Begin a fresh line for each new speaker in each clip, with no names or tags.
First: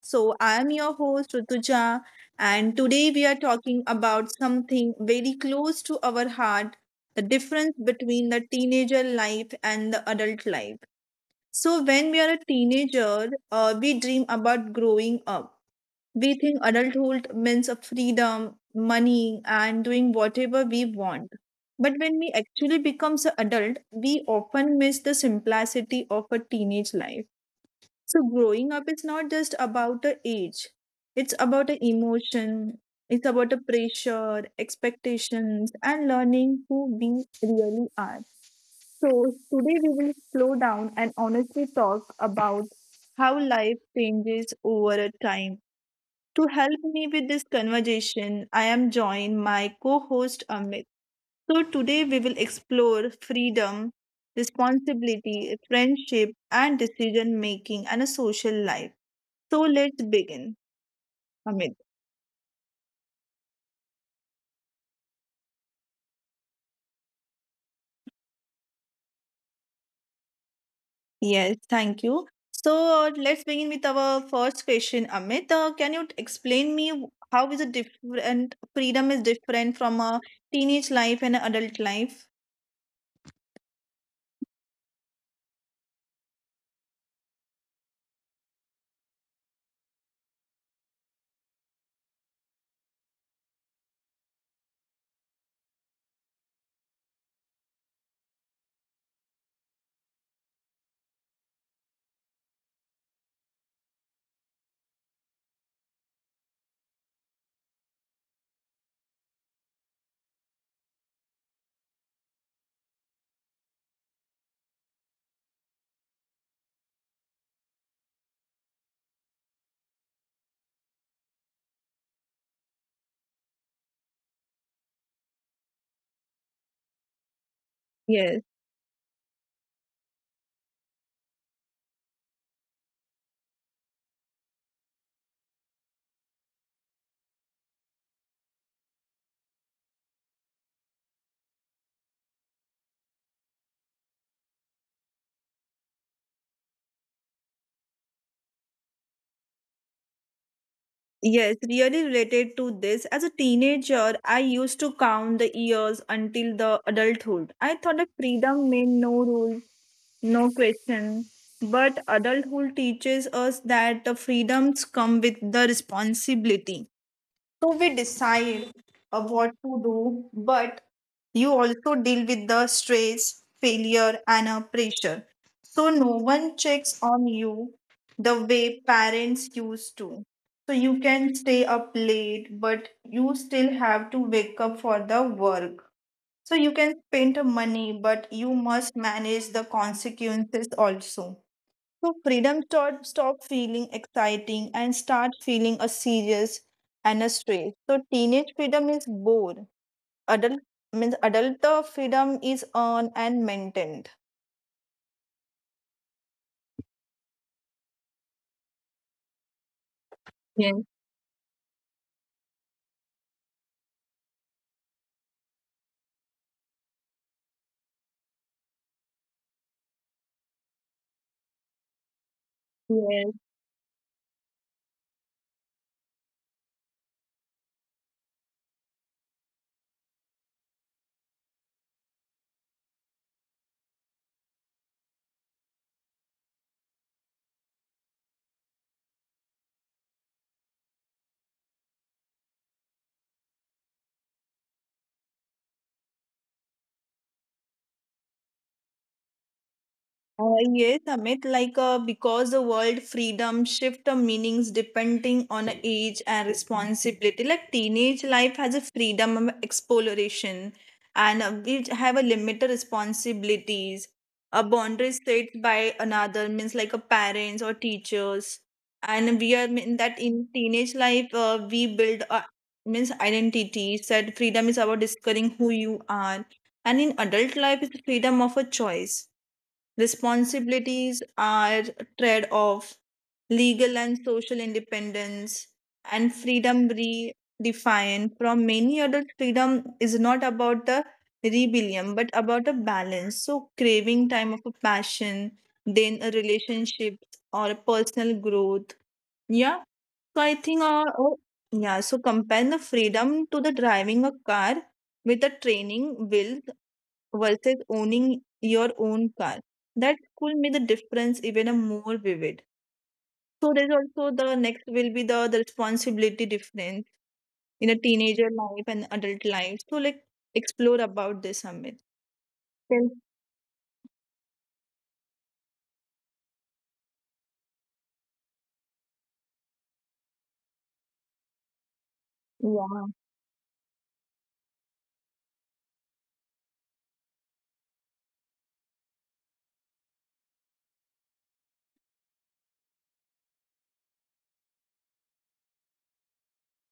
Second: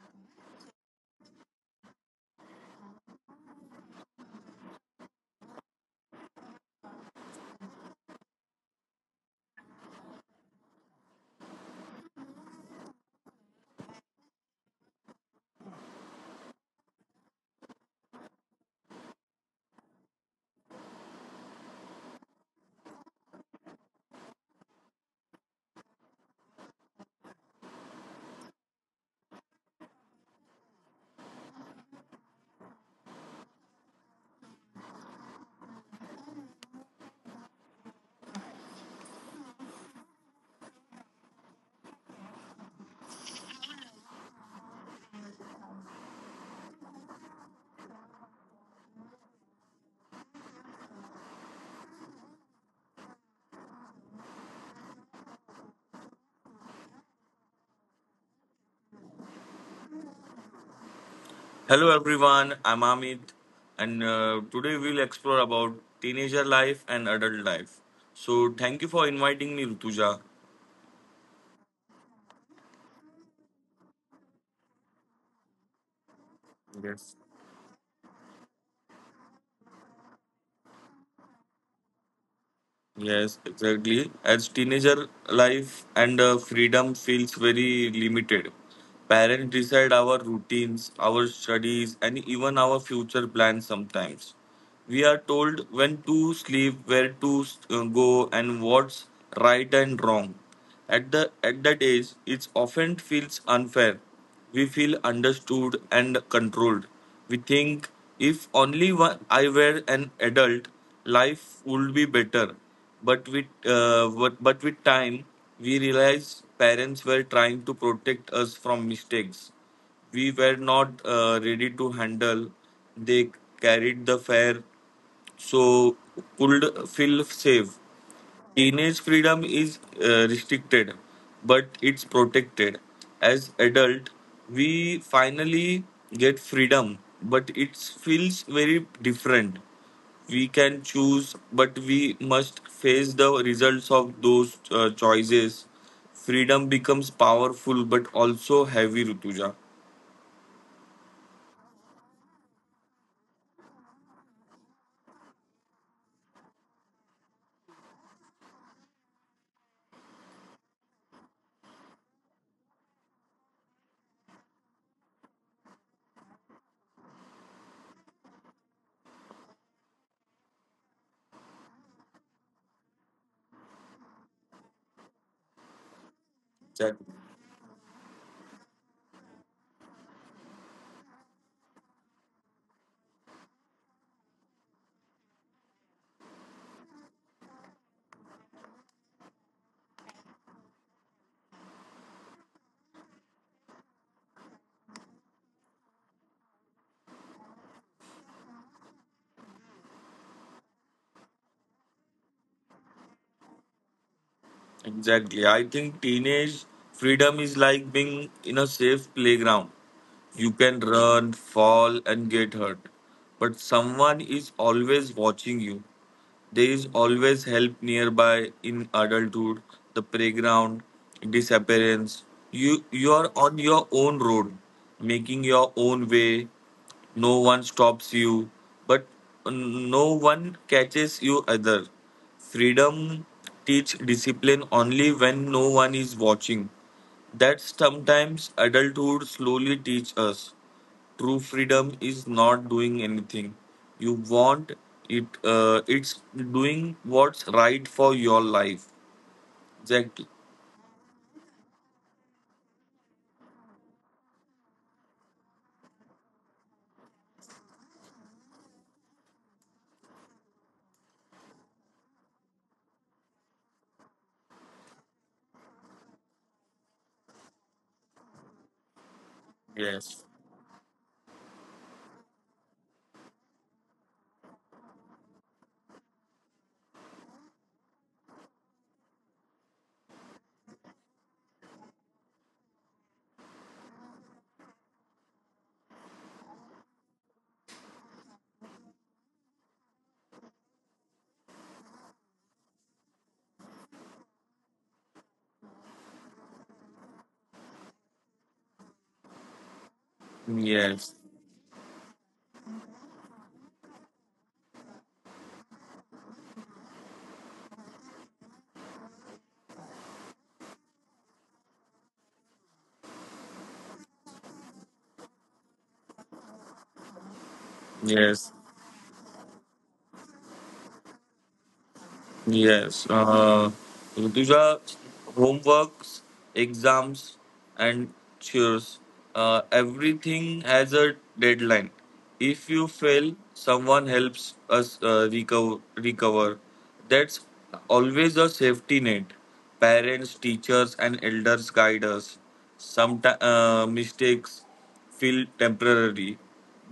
So, I am your host, Rutuja, and today we are talking about something very close to our heart, the difference between the teenager life and the adult life. So, when we are a teenager, we dream about growing up. We think adulthood means a freedom, money, and doing whatever we want. But when we actually becomes an adult, we often miss the simplicity of a teenage life, so growing up is not just about the age. It's about the emotion. It's about the pressure, expectations, and learning who we really are. So today we will slow down and honestly talk about how life changes over a time. To help me with this conversation, I am joined my co-host Amit. So today we will explore freedom, responsibility, friendship, and decision making and a social life. So let's begin, Amit.
hello everyone, I'm Amit and today we'll explore about teenager life and adult life. So thank you for inviting me, Rutuja.
Yes, thank you. So let's begin with our first question, Amit. Can you explain me how is a different freedom is different from a teenage life and adult life?
Yes, exactly. As teenager life and freedom feels very limited. Parents decide our routines, our studies and even our future plans sometimes. We are told when to sleep, where to go and what's right and wrong. At that age, it often feels unfair. We feel understood and controlled. We think if only one, I were an adult, life would be better. But but with time, we realize parents were trying to protect us from mistakes we were not ready to handle. They carried the fear, so could feel safe.
Yes,
Teenage freedom is restricted, but it's protected. As adult, we finally get freedom, but it feels very different. We can choose, but we must face the results of those choices. Freedom becomes powerful, but also heavy, Rutuja.
yes, really related to this. As a teenager, I used to count the years until the adulthood. I thought that freedom meant no rule, no question. But adulthood teaches us that the freedoms come with the responsibility. So we decide what to do, but you also deal with the stress, failure, and pressure. So no one checks
Exactly.
on you the way parents used to. So you can stay up late, but you still have to wake up for the work. So you can spend money, but you must manage the consequences also. So freedom stop feeling exciting and start feeling a serious and a stress. So teenage freedom is bored. Adult adult freedom is earned and maintained.
Exactly. I think teenage freedom is like being in a safe playground. You can
Yes.
run, fall, and get hurt. But someone is always watching you. There is always help nearby. In adulthood, the playground, disappearance. You are
Yes.
on your own road, making your own way. No one stops you, but no one catches you either. Freedom teach discipline only when no one is watching. That sometimes adulthood slowly teach us. True freedom is not doing anything you want. It's doing what's right for your life. Exactly.
Yes, Amit, like because the word freedom shift the meanings depending on the age and responsibility. Like teenage life has a freedom of exploration and we have a limited responsibilities. A boundary set by another means like a parents or teachers. And we are in that
Yes.
in teenage life, we build means identity. Said freedom is about discovering who you are. And in adult life, it's freedom of a choice. Responsibilities are trade off, legal and social independence, and freedom redefined from many adult freedom is not about the rebellion but about a balance. So, craving time of a passion, then a relationship or a personal growth. Yeah, so I think,
Yes.
yeah, so compare the freedom to the driving a car with the training will versus owning your own car. That could make the difference even a more vivid. So there's also the next will be the responsibility difference in a teenager
Yes.
life and adult life. So like explore about this Amit. Yes.
Yes. Uh, Rutuja, homeworks, exams, and chores. Everything has a deadline. If you fail, someone helps us recover. That's always a safety net. Parents, teachers, and elders guide us. Sometimes mistakes feel temporary.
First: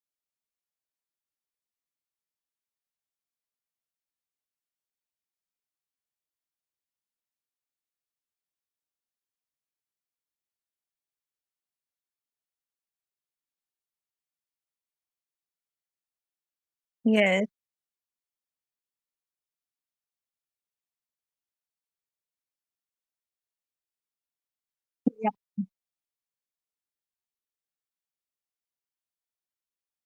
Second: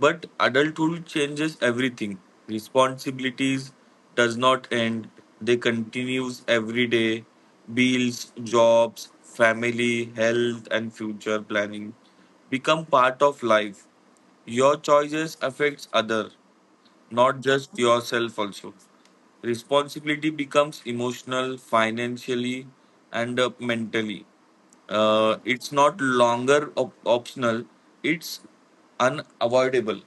But adulthood changes everything. Responsibilities does not end. They continues every day. Bills, jobs, family, health and future planning become part of life. Your choices affects other, not
Yeah.
just yourself also. Responsibility becomes emotional, financially and mentally.
Yes.
It's not longer optional, it's unavoidable.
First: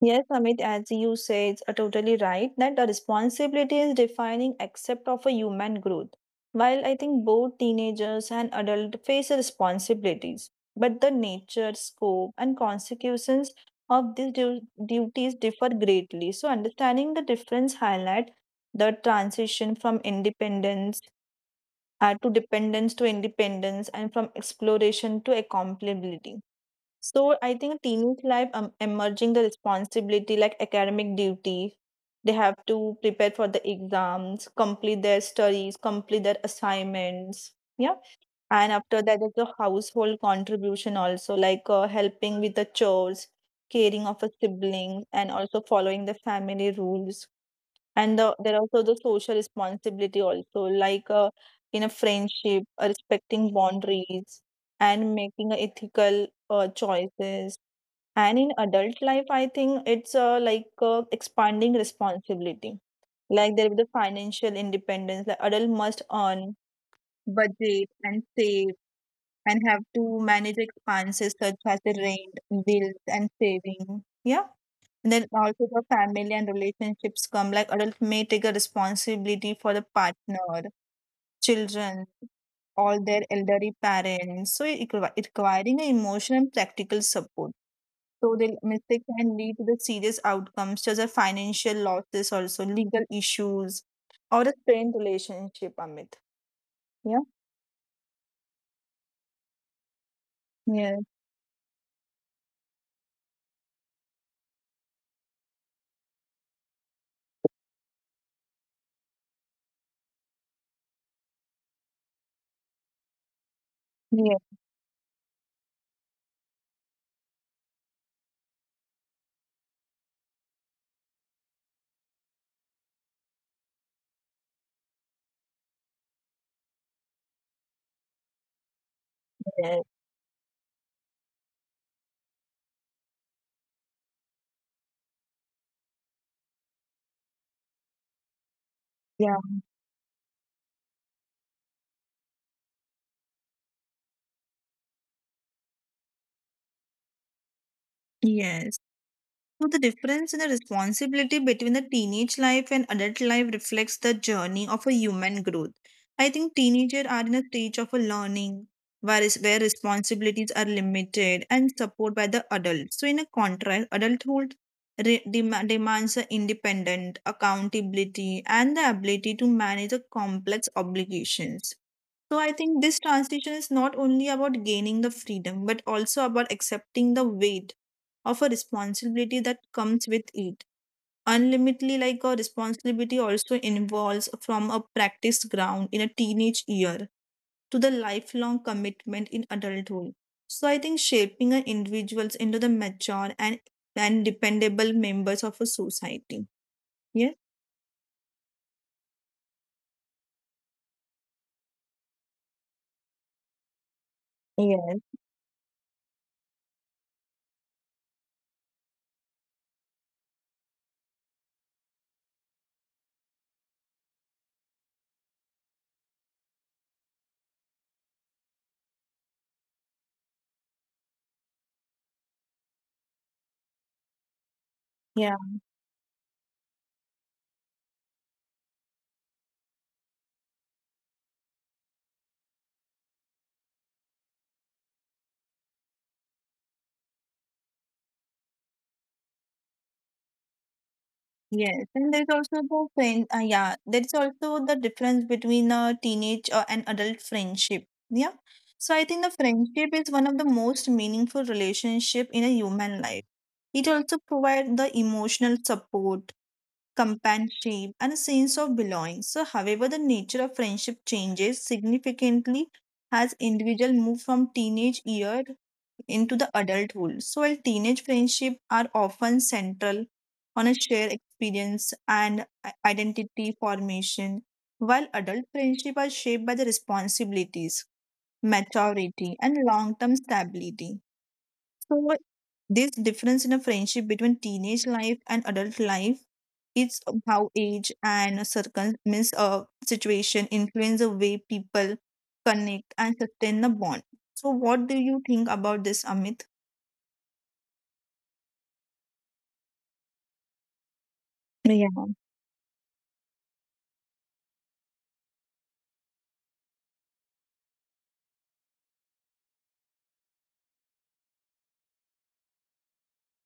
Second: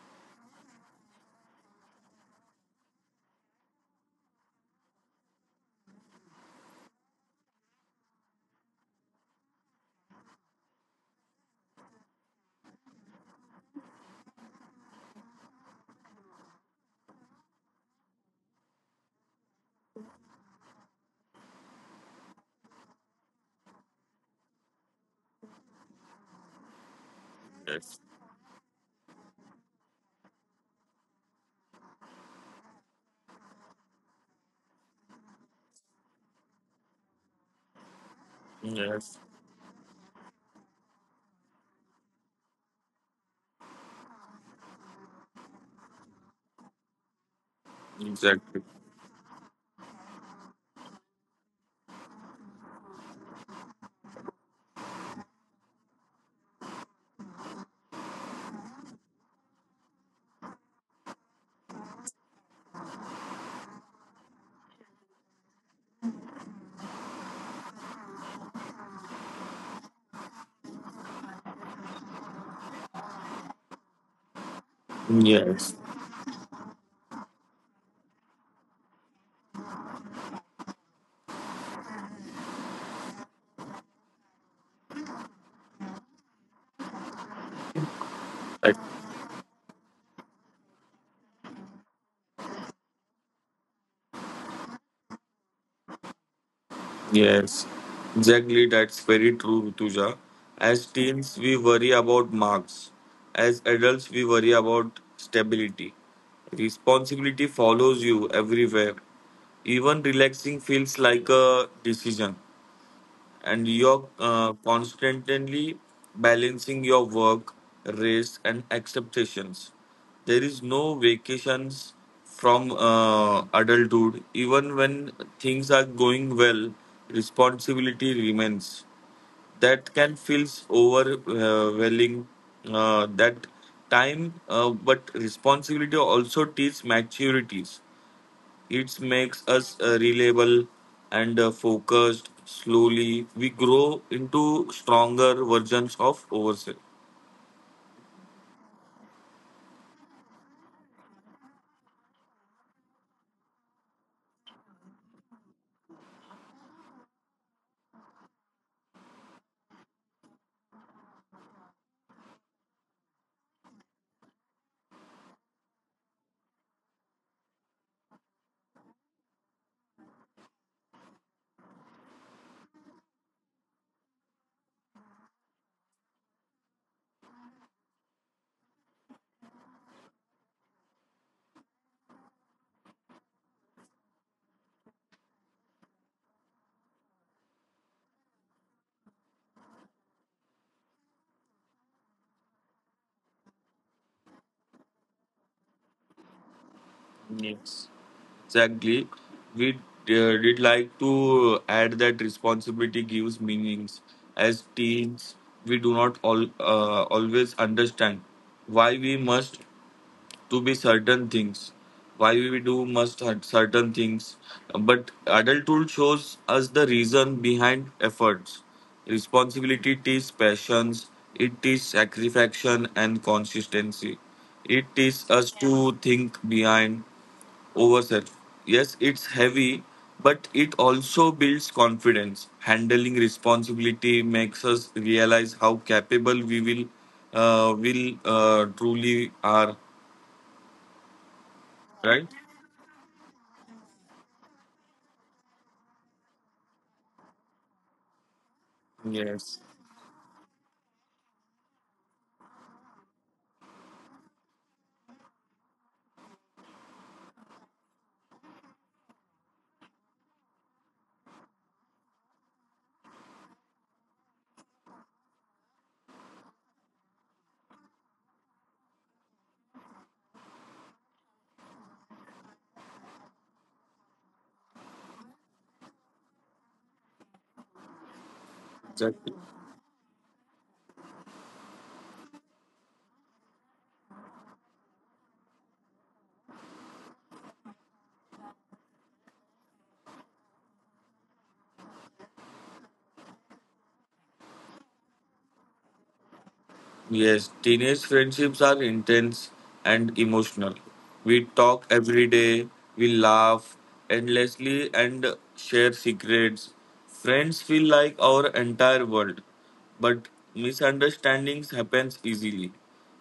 Yes, Amit, as you say, it's totally right that the responsibility is defining except of a human growth. While I think both teenagers and adults face responsibilities, but the nature, scope, and consequences of these duties differ greatly. So, understanding the difference highlight the transition from independence to independence and from exploration to accomplishability. So I think
yes
teenage life emerging the responsibility like academic duty. They have to prepare for the exams, complete their studies, complete their assignments. Yeah. And after that,
yes
there's the household contribution also, like helping with the chores, caring of a sibling, and also following the family rules. There are
exactly
also the social responsibility also, like in a friendship, respecting boundaries and making ethical choices. And in adult life, I think it's expanding responsibility. Like there be the financial independence. Like adult must earn, budget, and save, and have to manage expenses such as the rent, bills, and saving. Yeah. And then also
yes
the family and relationships come like adult may take a responsibility for the partner, children, all their elderly parents. So it it requiring an emotional and practical support. So the mistake can lead to the serious outcomes such as financial losses, also legal issues, or a strained relationship, Amit. Yeah.
Yes, exactly. That's very true, Rutuja. As
Yes.
teens, we worry about marks. As adults, we worry about stability. Responsibility follows you everywhere. Even relaxing feels like a decision and you're
Yes.
constantly balancing your work, race, and expectations. There is no vacations from adulthood. Even when things are going well, responsibility remains. That can feel overwhelming. Uh, that but responsibility also teaches maturities. It
Yeah.
makes us reliable and focused. Slowly, we grow into stronger versions of ourselves.
Yes. So the difference in the responsibility between the teenage life and adult life reflects the journey of a human growth. I think teenagers are in a stage of a learning where responsibilities are limited and support by the adults. So in a contrast, adulthood demands a independent accountability and the ability to manage the complex obligations. So I think this transition is not only about gaining the freedom, but also about accepting the weight of a responsibility that comes with it. Unlimitedly, like a responsibility also involves from a practice ground in a teenage year to the lifelong commitment in adulthood. So I think shaping an individuals into the mature and dependable members of a society. Yeah.
Yes. Exactly. We did like to add that responsibility gives meanings. As
Yes,
teens, we do not always understand why we must to be certain things, why we do must have certain things, but adulthood shows us the reason behind efforts. Responsibility teaches passions, it teaches satisfaction and consistency, it
yeah.
teaches us to think behind ourselves. Yes, it's heavy, but it also builds confidence. Handling responsibility makes us realize how capable we will truly are.
Yes, and there's
Right.
also the friend. Yeah, there's also the difference between a teenage and adult friendship. Yeah, so I think the
Yes,
friendship is one of the most meaningful relationship in a human life. It also provides the emotional support, companionship, and a sense of belonging. So, however, the nature of friendship changes significantly as individual move from teenage year into the adulthood. So while teenage friendships are often central on a shared experience and identity formation, while adult friendships are shaped by the responsibilities, maturity, and
exactly.
long-term stability. So this difference in a friendship between teenage life and adult life is how age and circum means situation influence the way people connect and sustain the bond. So what do you think about this, Amit?
Yes, teenage friendships are intense and emotional. We talk every day, we laugh endlessly, and share secrets. Friends feel like our entire world, but misunderstandings happens easily.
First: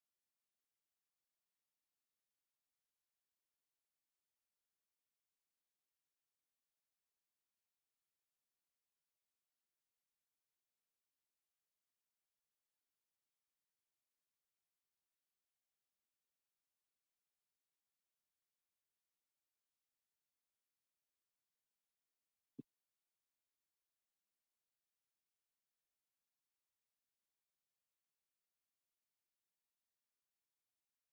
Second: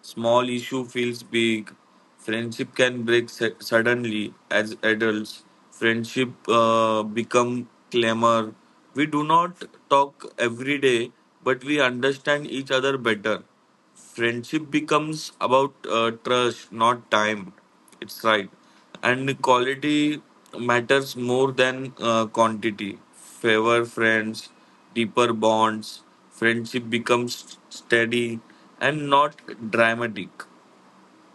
Small issue feels big. Friendship can break suddenly. As adults, friendship become clamor. We do not talk every day, but we understand each other better. Friendship becomes about trust, not time. It's right, and quality matters more than quantity. Favor friends, deeper bonds. Friendship becomes steady and not dramatic.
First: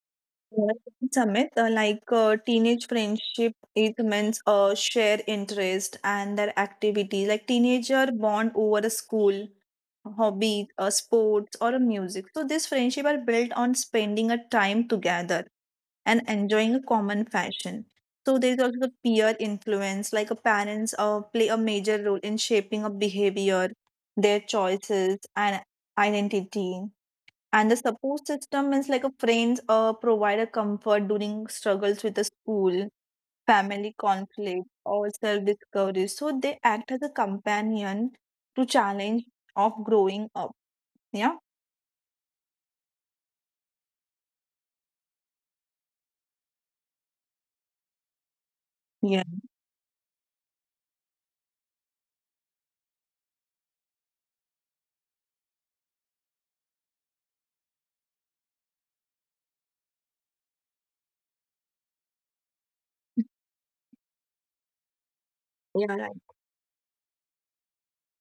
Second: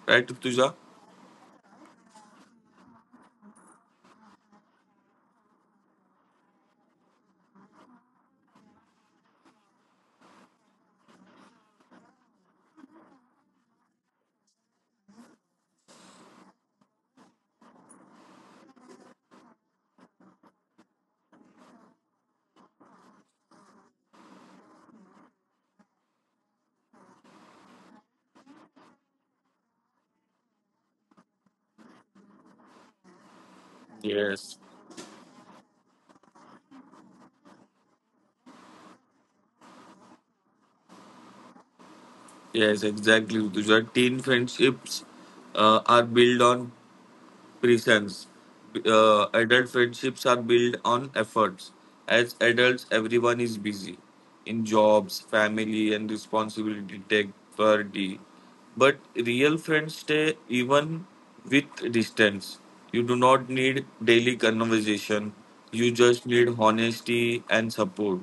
Right, Tuja?
Samit, teenage friendship, it means share interest and their activities. Like teenager bond over a school, hobby, sports, or a music. So this friendship are built on spending a time together and enjoying a common fashion. So there is also the peer influence, like a parents play a major role in shaping a behavior, their choices, and identity. And the support system is like a friends provide a comfort during struggles with the school, family
Yes,
conflict, or self-discovery. So they act as a companion to challenge of growing up. Yeah.
yes, exactly, Utuja. Teen friendships are built on presence.
Yeah,
Adult friendships are built on efforts. As adults, everyone is busy in jobs, family, and responsibility take priority. But real friends stay even with distance. You do not need daily conversation.
yeah,
You
right.
just need honesty and support.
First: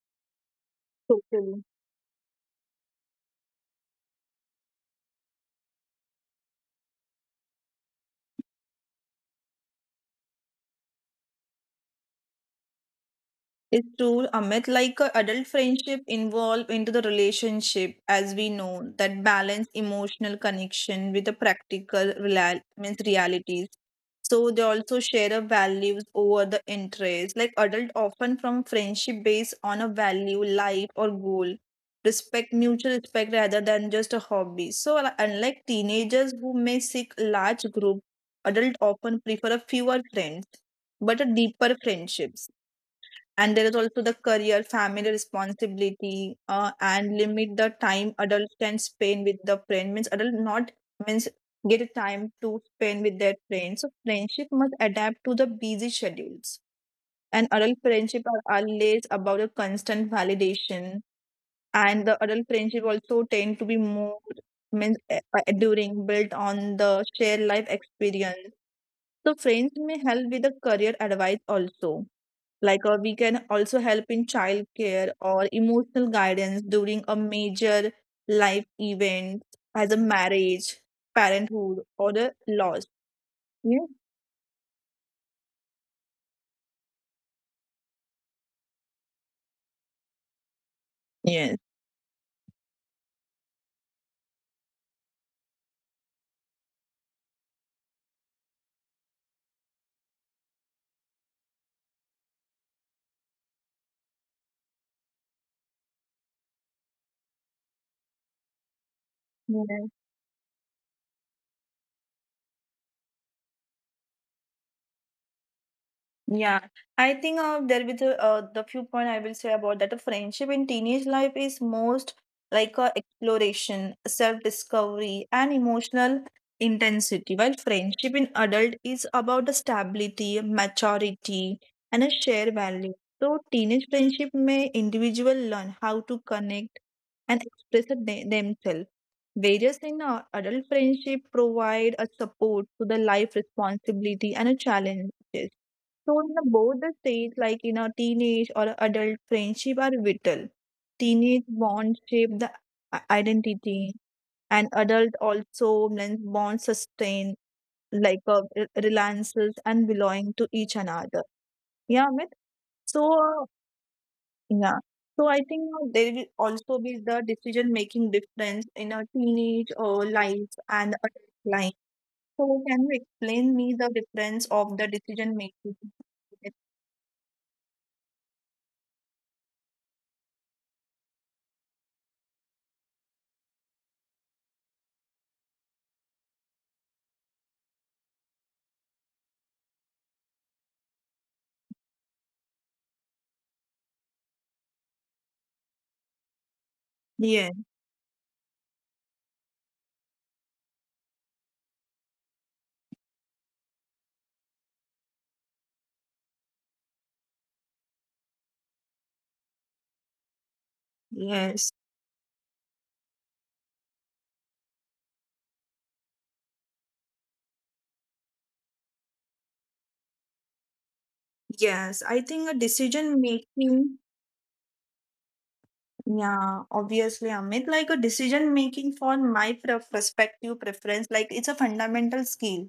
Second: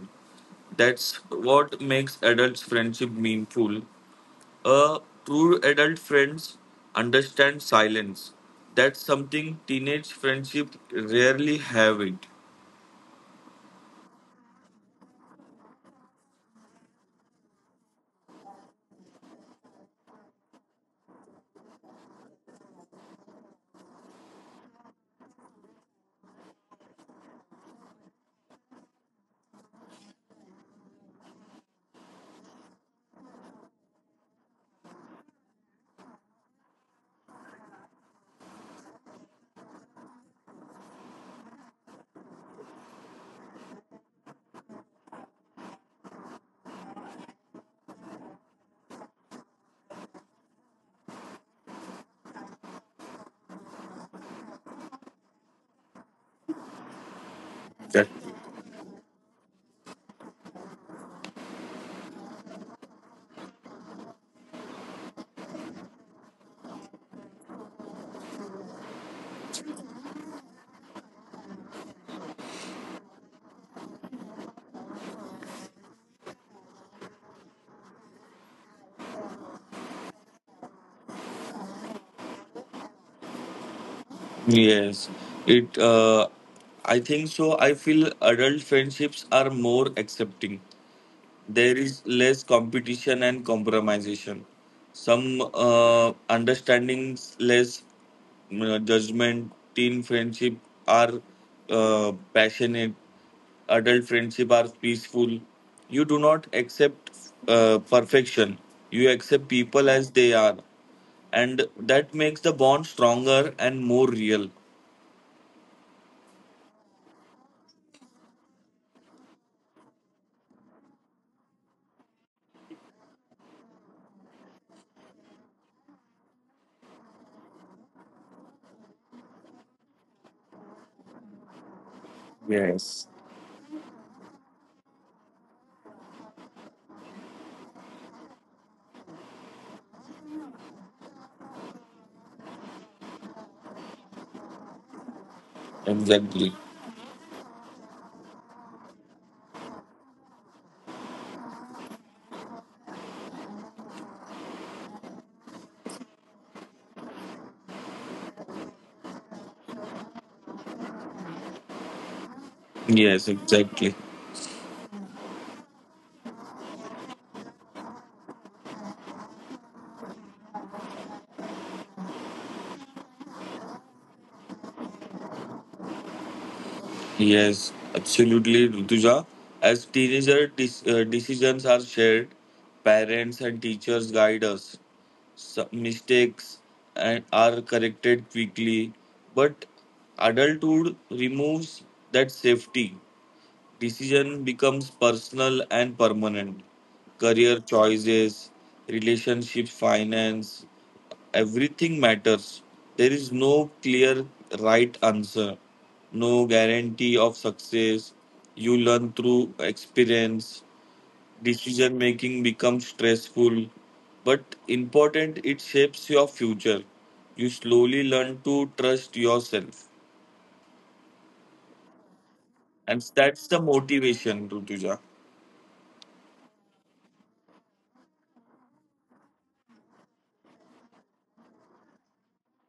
That's
Totally.
what makes adults' friendship meaningful. A true adult friends understand silence. That's something teenage friendship rarely have it.
It's true, Amit. Like adult friendship involve into the relationship, as we know, that balance emotional connection with the practical real means realities. So they also share a values over the interest. Like adult often from friendship based on a value, life or goal. Respect, mutual respect rather than just a hobby. So unlike teenagers who may seek large group, adult often prefer a fewer friends, but a deeper friendships, and there is also the career family responsibility and limit the time adults can spend with the friend means adult not means get a time to spend with their friends, so friendship must adapt to the busy schedules, and adult friendship
That-
are always about a constant validation, and the adult friendship also tend to be more means enduring built on the shared life experience. So friends may help with the career advice also, like we can also help in child care or emotional guidance during a major life event, as a marriage, parenthood or a loss. Yeah.
Yes, it. I think so. I feel adult friendships are more accepting.
Yes.
There is less competition and compromisation, some understandings, less judgment. Teen friendship are passionate, adult friendship are peaceful. You do not accept perfection, you accept people as they are, and that makes the bond stronger and more real.
Yeah, I think there will be the few point I will say about that. A friendship in teenage life is most like a exploration, self-discovery, and emotional intensity, while friendship in adult is about the stability, maturity, and a shared value.
Yes,
So teenage friendship may individual learn how to connect and express themselves. Various in adult friendship provide a support to the life responsibility and a challenge. So, in the
exactly.
both the stage, like in a teenage or adult friendship, are vital. Teenage bonds shape the identity, and adult also blends bonds sustain like reliances and belonging to each another. Yeah, Amit. So,
yes exactly
yeah. So I think there will also be the decision making difference in a teenage life and adult life. So, can you explain me the difference of the decision making?
Yes, absolutely, Rutuja. As teenager, decisions are shared. Parents and teachers guide us. Some mistakes and are corrected quickly, but adulthood removes that safety. Decision becomes personal and permanent. Career
Yes.
choices, relationships, finance, everything matters. There is no clear right answer, no guarantee of success. You learn through experience.
Yes.
Decision making becomes stressful, but important, it shapes your future. You slowly learn to trust yourself,
Yes, I think a
and
decision
that's the
making,
motivation, Rutuja.
yeah, obviously, Amit, like a decision making for my perspective preference, like it's a fundamental skill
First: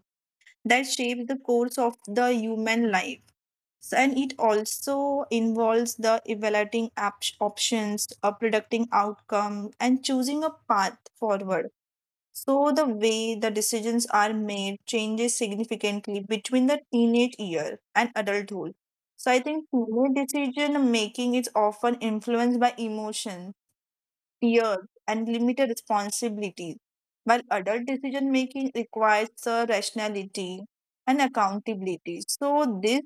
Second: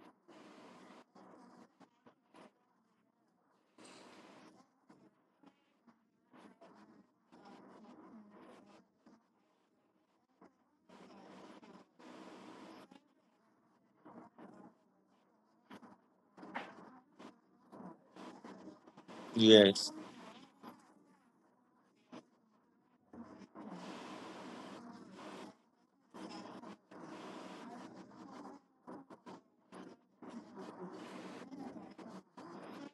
that shapes the course of the human life. So, and it also involves the evaluating options, predicting outcome, and choosing a path forward. So the way the decisions are made changes significantly between the teenage year and adulthood. So I think
Yes.
teenage decision making is often influenced by emotion, fear, and limited responsibility, while adult decision making requires the rationality and accountability. So this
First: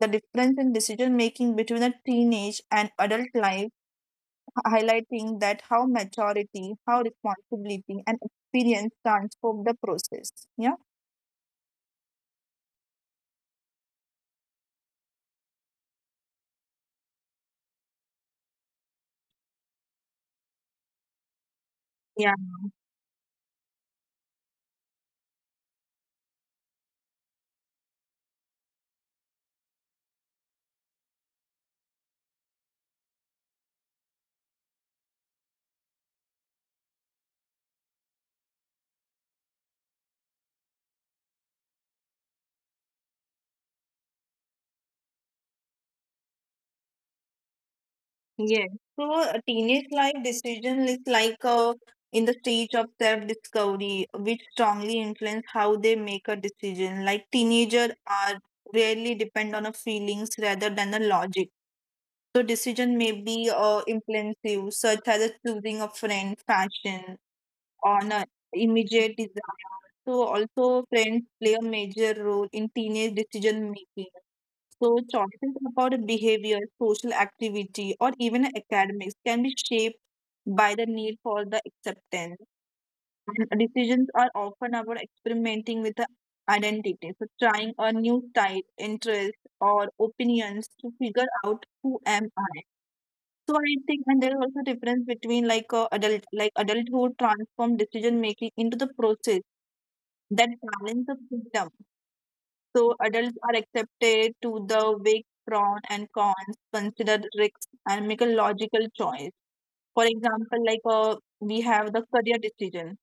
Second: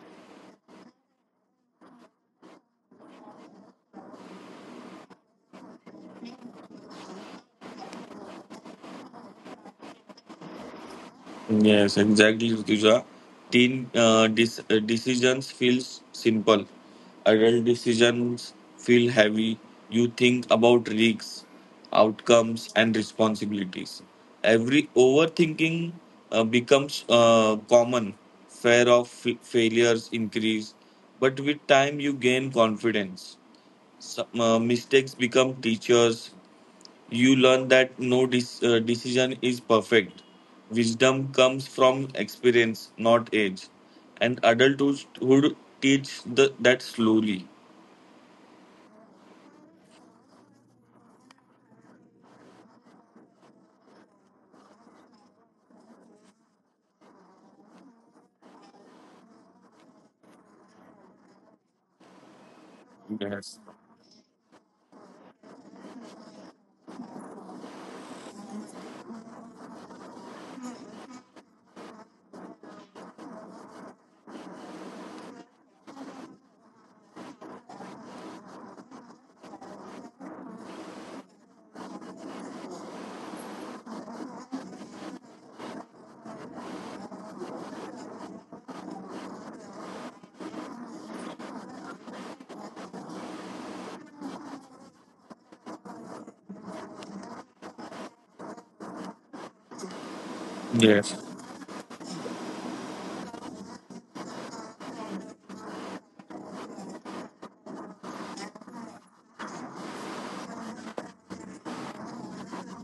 the difference in decision making between the teenage and adult life highlighting that how maturity, how responsibility, and experience transform the process. Yeah.
Yes, exactly, Rutuja. Teen decisions feel simple. Adult decisions feel heavy. You think about risks,
Yeah,
outcomes, and responsibilities. Every overthinking becomes common. Fear of failures increase, but with time you gain confidence. Some mistakes become teachers. You learn that no dis decision is perfect. Wisdom comes from experience, not age. And adulthood teach the, that slowly.
yeah. So a teenage life decision is like a in the stage of self-discovery, which strongly influence how they make a decision. Like teenager are rarely depend on a feelings rather than the logic. So decision may be impulsive, such as a choosing a friend, fashion, honor, immediate desire. So also friends play a major role in teenage decision making. So choices about behavior, social activity, or even academics can be shaped by the need for the acceptance. And decisions are often about experimenting with the identity. So trying a new style, interest, or opinions to figure out who am I. So I think, and there is also difference between like adulthood transform decision making into the process that balance the freedom. So adults are accepted to the weight pros and cons, consider risks, and make a logical choice. For example, like we have the career decision.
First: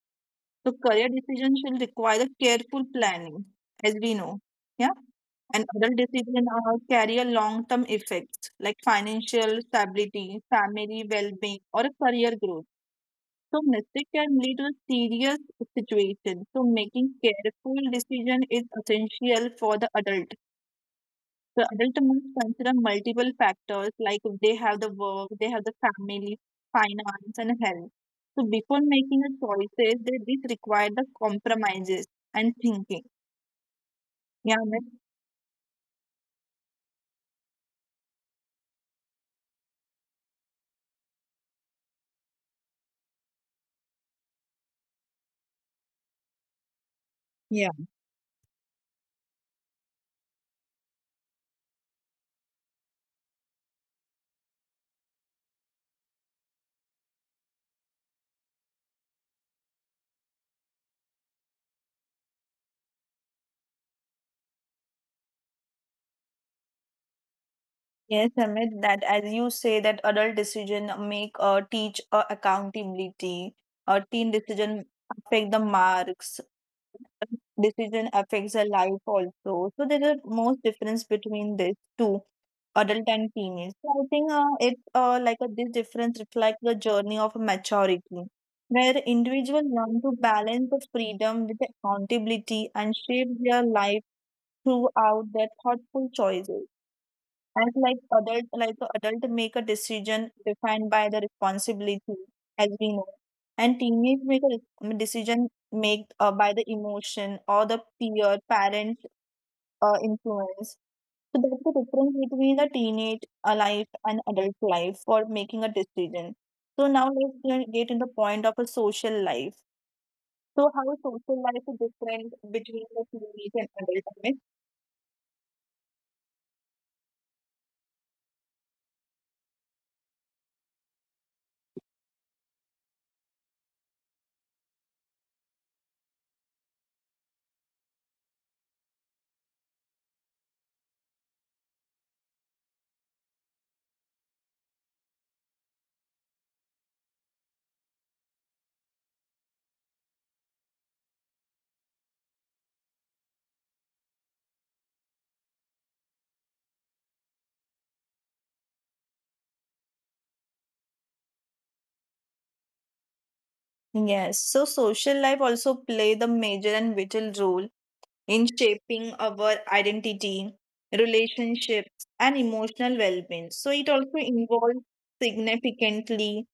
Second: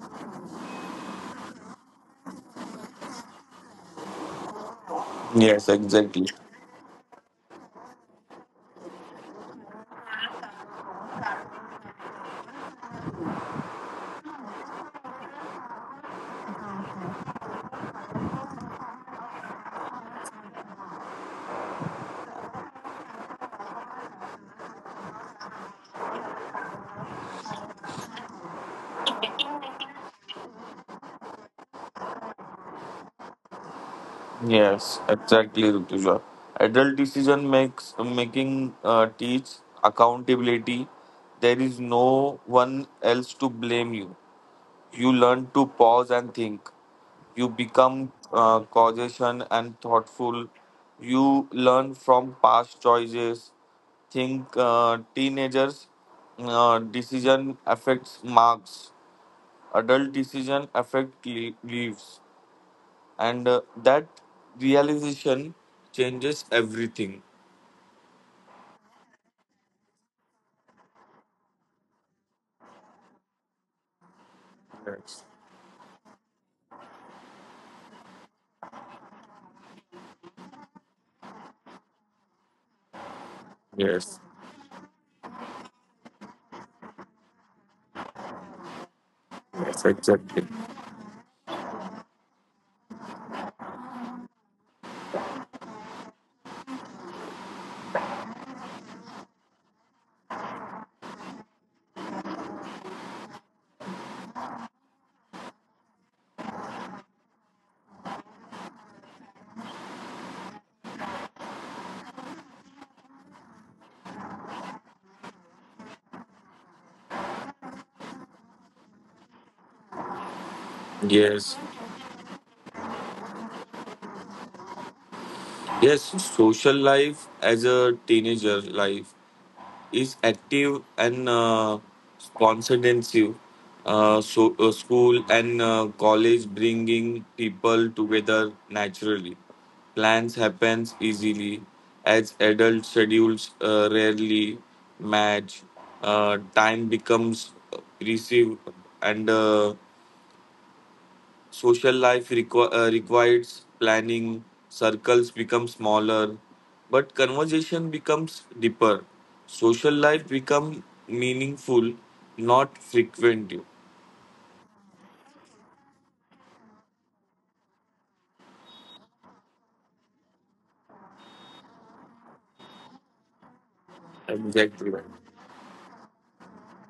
So career decisions will require careful planning, as we know. Yeah. And
Yes,
adult
exactly.
decisions are carry a long-term effects like financial stability, family well-being, or a career growth. So mistake can lead to a serious situation. So making careful decision is essential for the adult. The adult must consider multiple factors like if they have the work, they have the family, finance, and health. So before making a choices, they this require the compromises and thinking. Yeah, Amit?
Yes, exactly, Rutuja. Adult decision makes making teach accountability. There is no one else to blame you. You learn to pause and think. You
Yeah.
become cautious and thoughtful. You learn from past choices. Think teenagers' decision affects marks. Adult decision affect leaves, and that realization changes everything.
Yes, Amit, that as you say that adult decision make teach accountability, teen decision
Yes.
affect the marks, decision affects the life also. So there are most difference between these two. Adult and teenage. So
Yes.
I think it like this difference reflects the journey of maturity, where
Yes.
individuals learn to
Exactly.
balance the freedom with accountability and shape their life throughout their thoughtful choices. And like adult make a decision defined by the responsibility, as we know, and teenage make a decision made by the emotion or the peer parent influence. So that's the difference between a teenage life and adult life for making a decision. So now let's get in the point of a social life. So how
Yes.
social life is different between the teenage and adult life?
Yes. Social life as a teenager life is active and sponsorship. School and college bringing people together naturally. Plans happens easily, as adult schedules rarely match. Time becomes receive, and social life requires planning, circles become smaller, but conversation becomes deeper. Social life become meaningful, not frequent.
Yes. So social life also play the major and vital role in shaping our identity, relationships, and emotional well-being. So it also
Exactly.
involves significantly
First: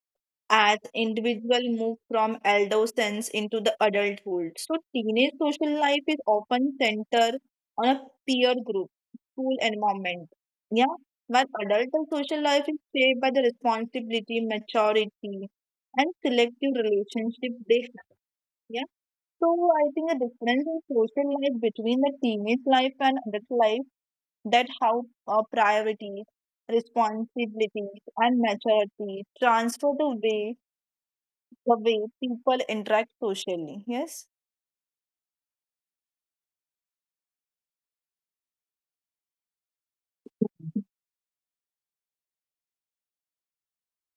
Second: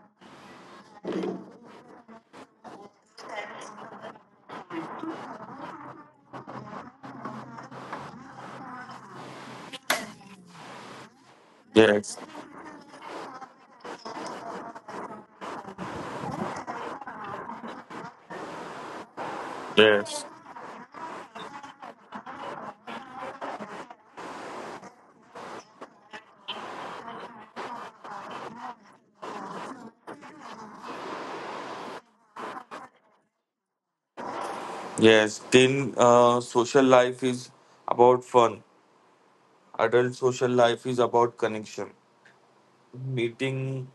as individual move from adolescence into the adulthood. So teenage social life is often centered on a peer group, school environment. Yeah. While adult
Yes,
social life is shaped by the responsibility, maturity, and selective relationship they have. Yeah. So I think the
yes,
difference in social life between the teenage life and adult life, that how priorities, responsibilities, and maturity transfer the way people interact socially. Yes.
yes. Then Social life is about fun. Adult social life is about connection, meeting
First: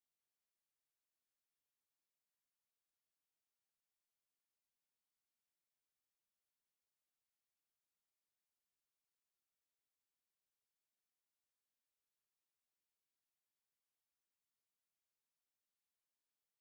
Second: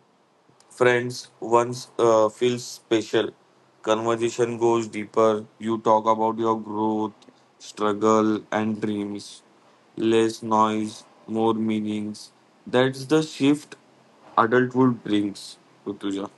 friends once feels special. Conversation goes deeper. You talk about your growth, struggle, and dreams. Less noise, more meanings. That's the shift adulthood brings, Rutuja.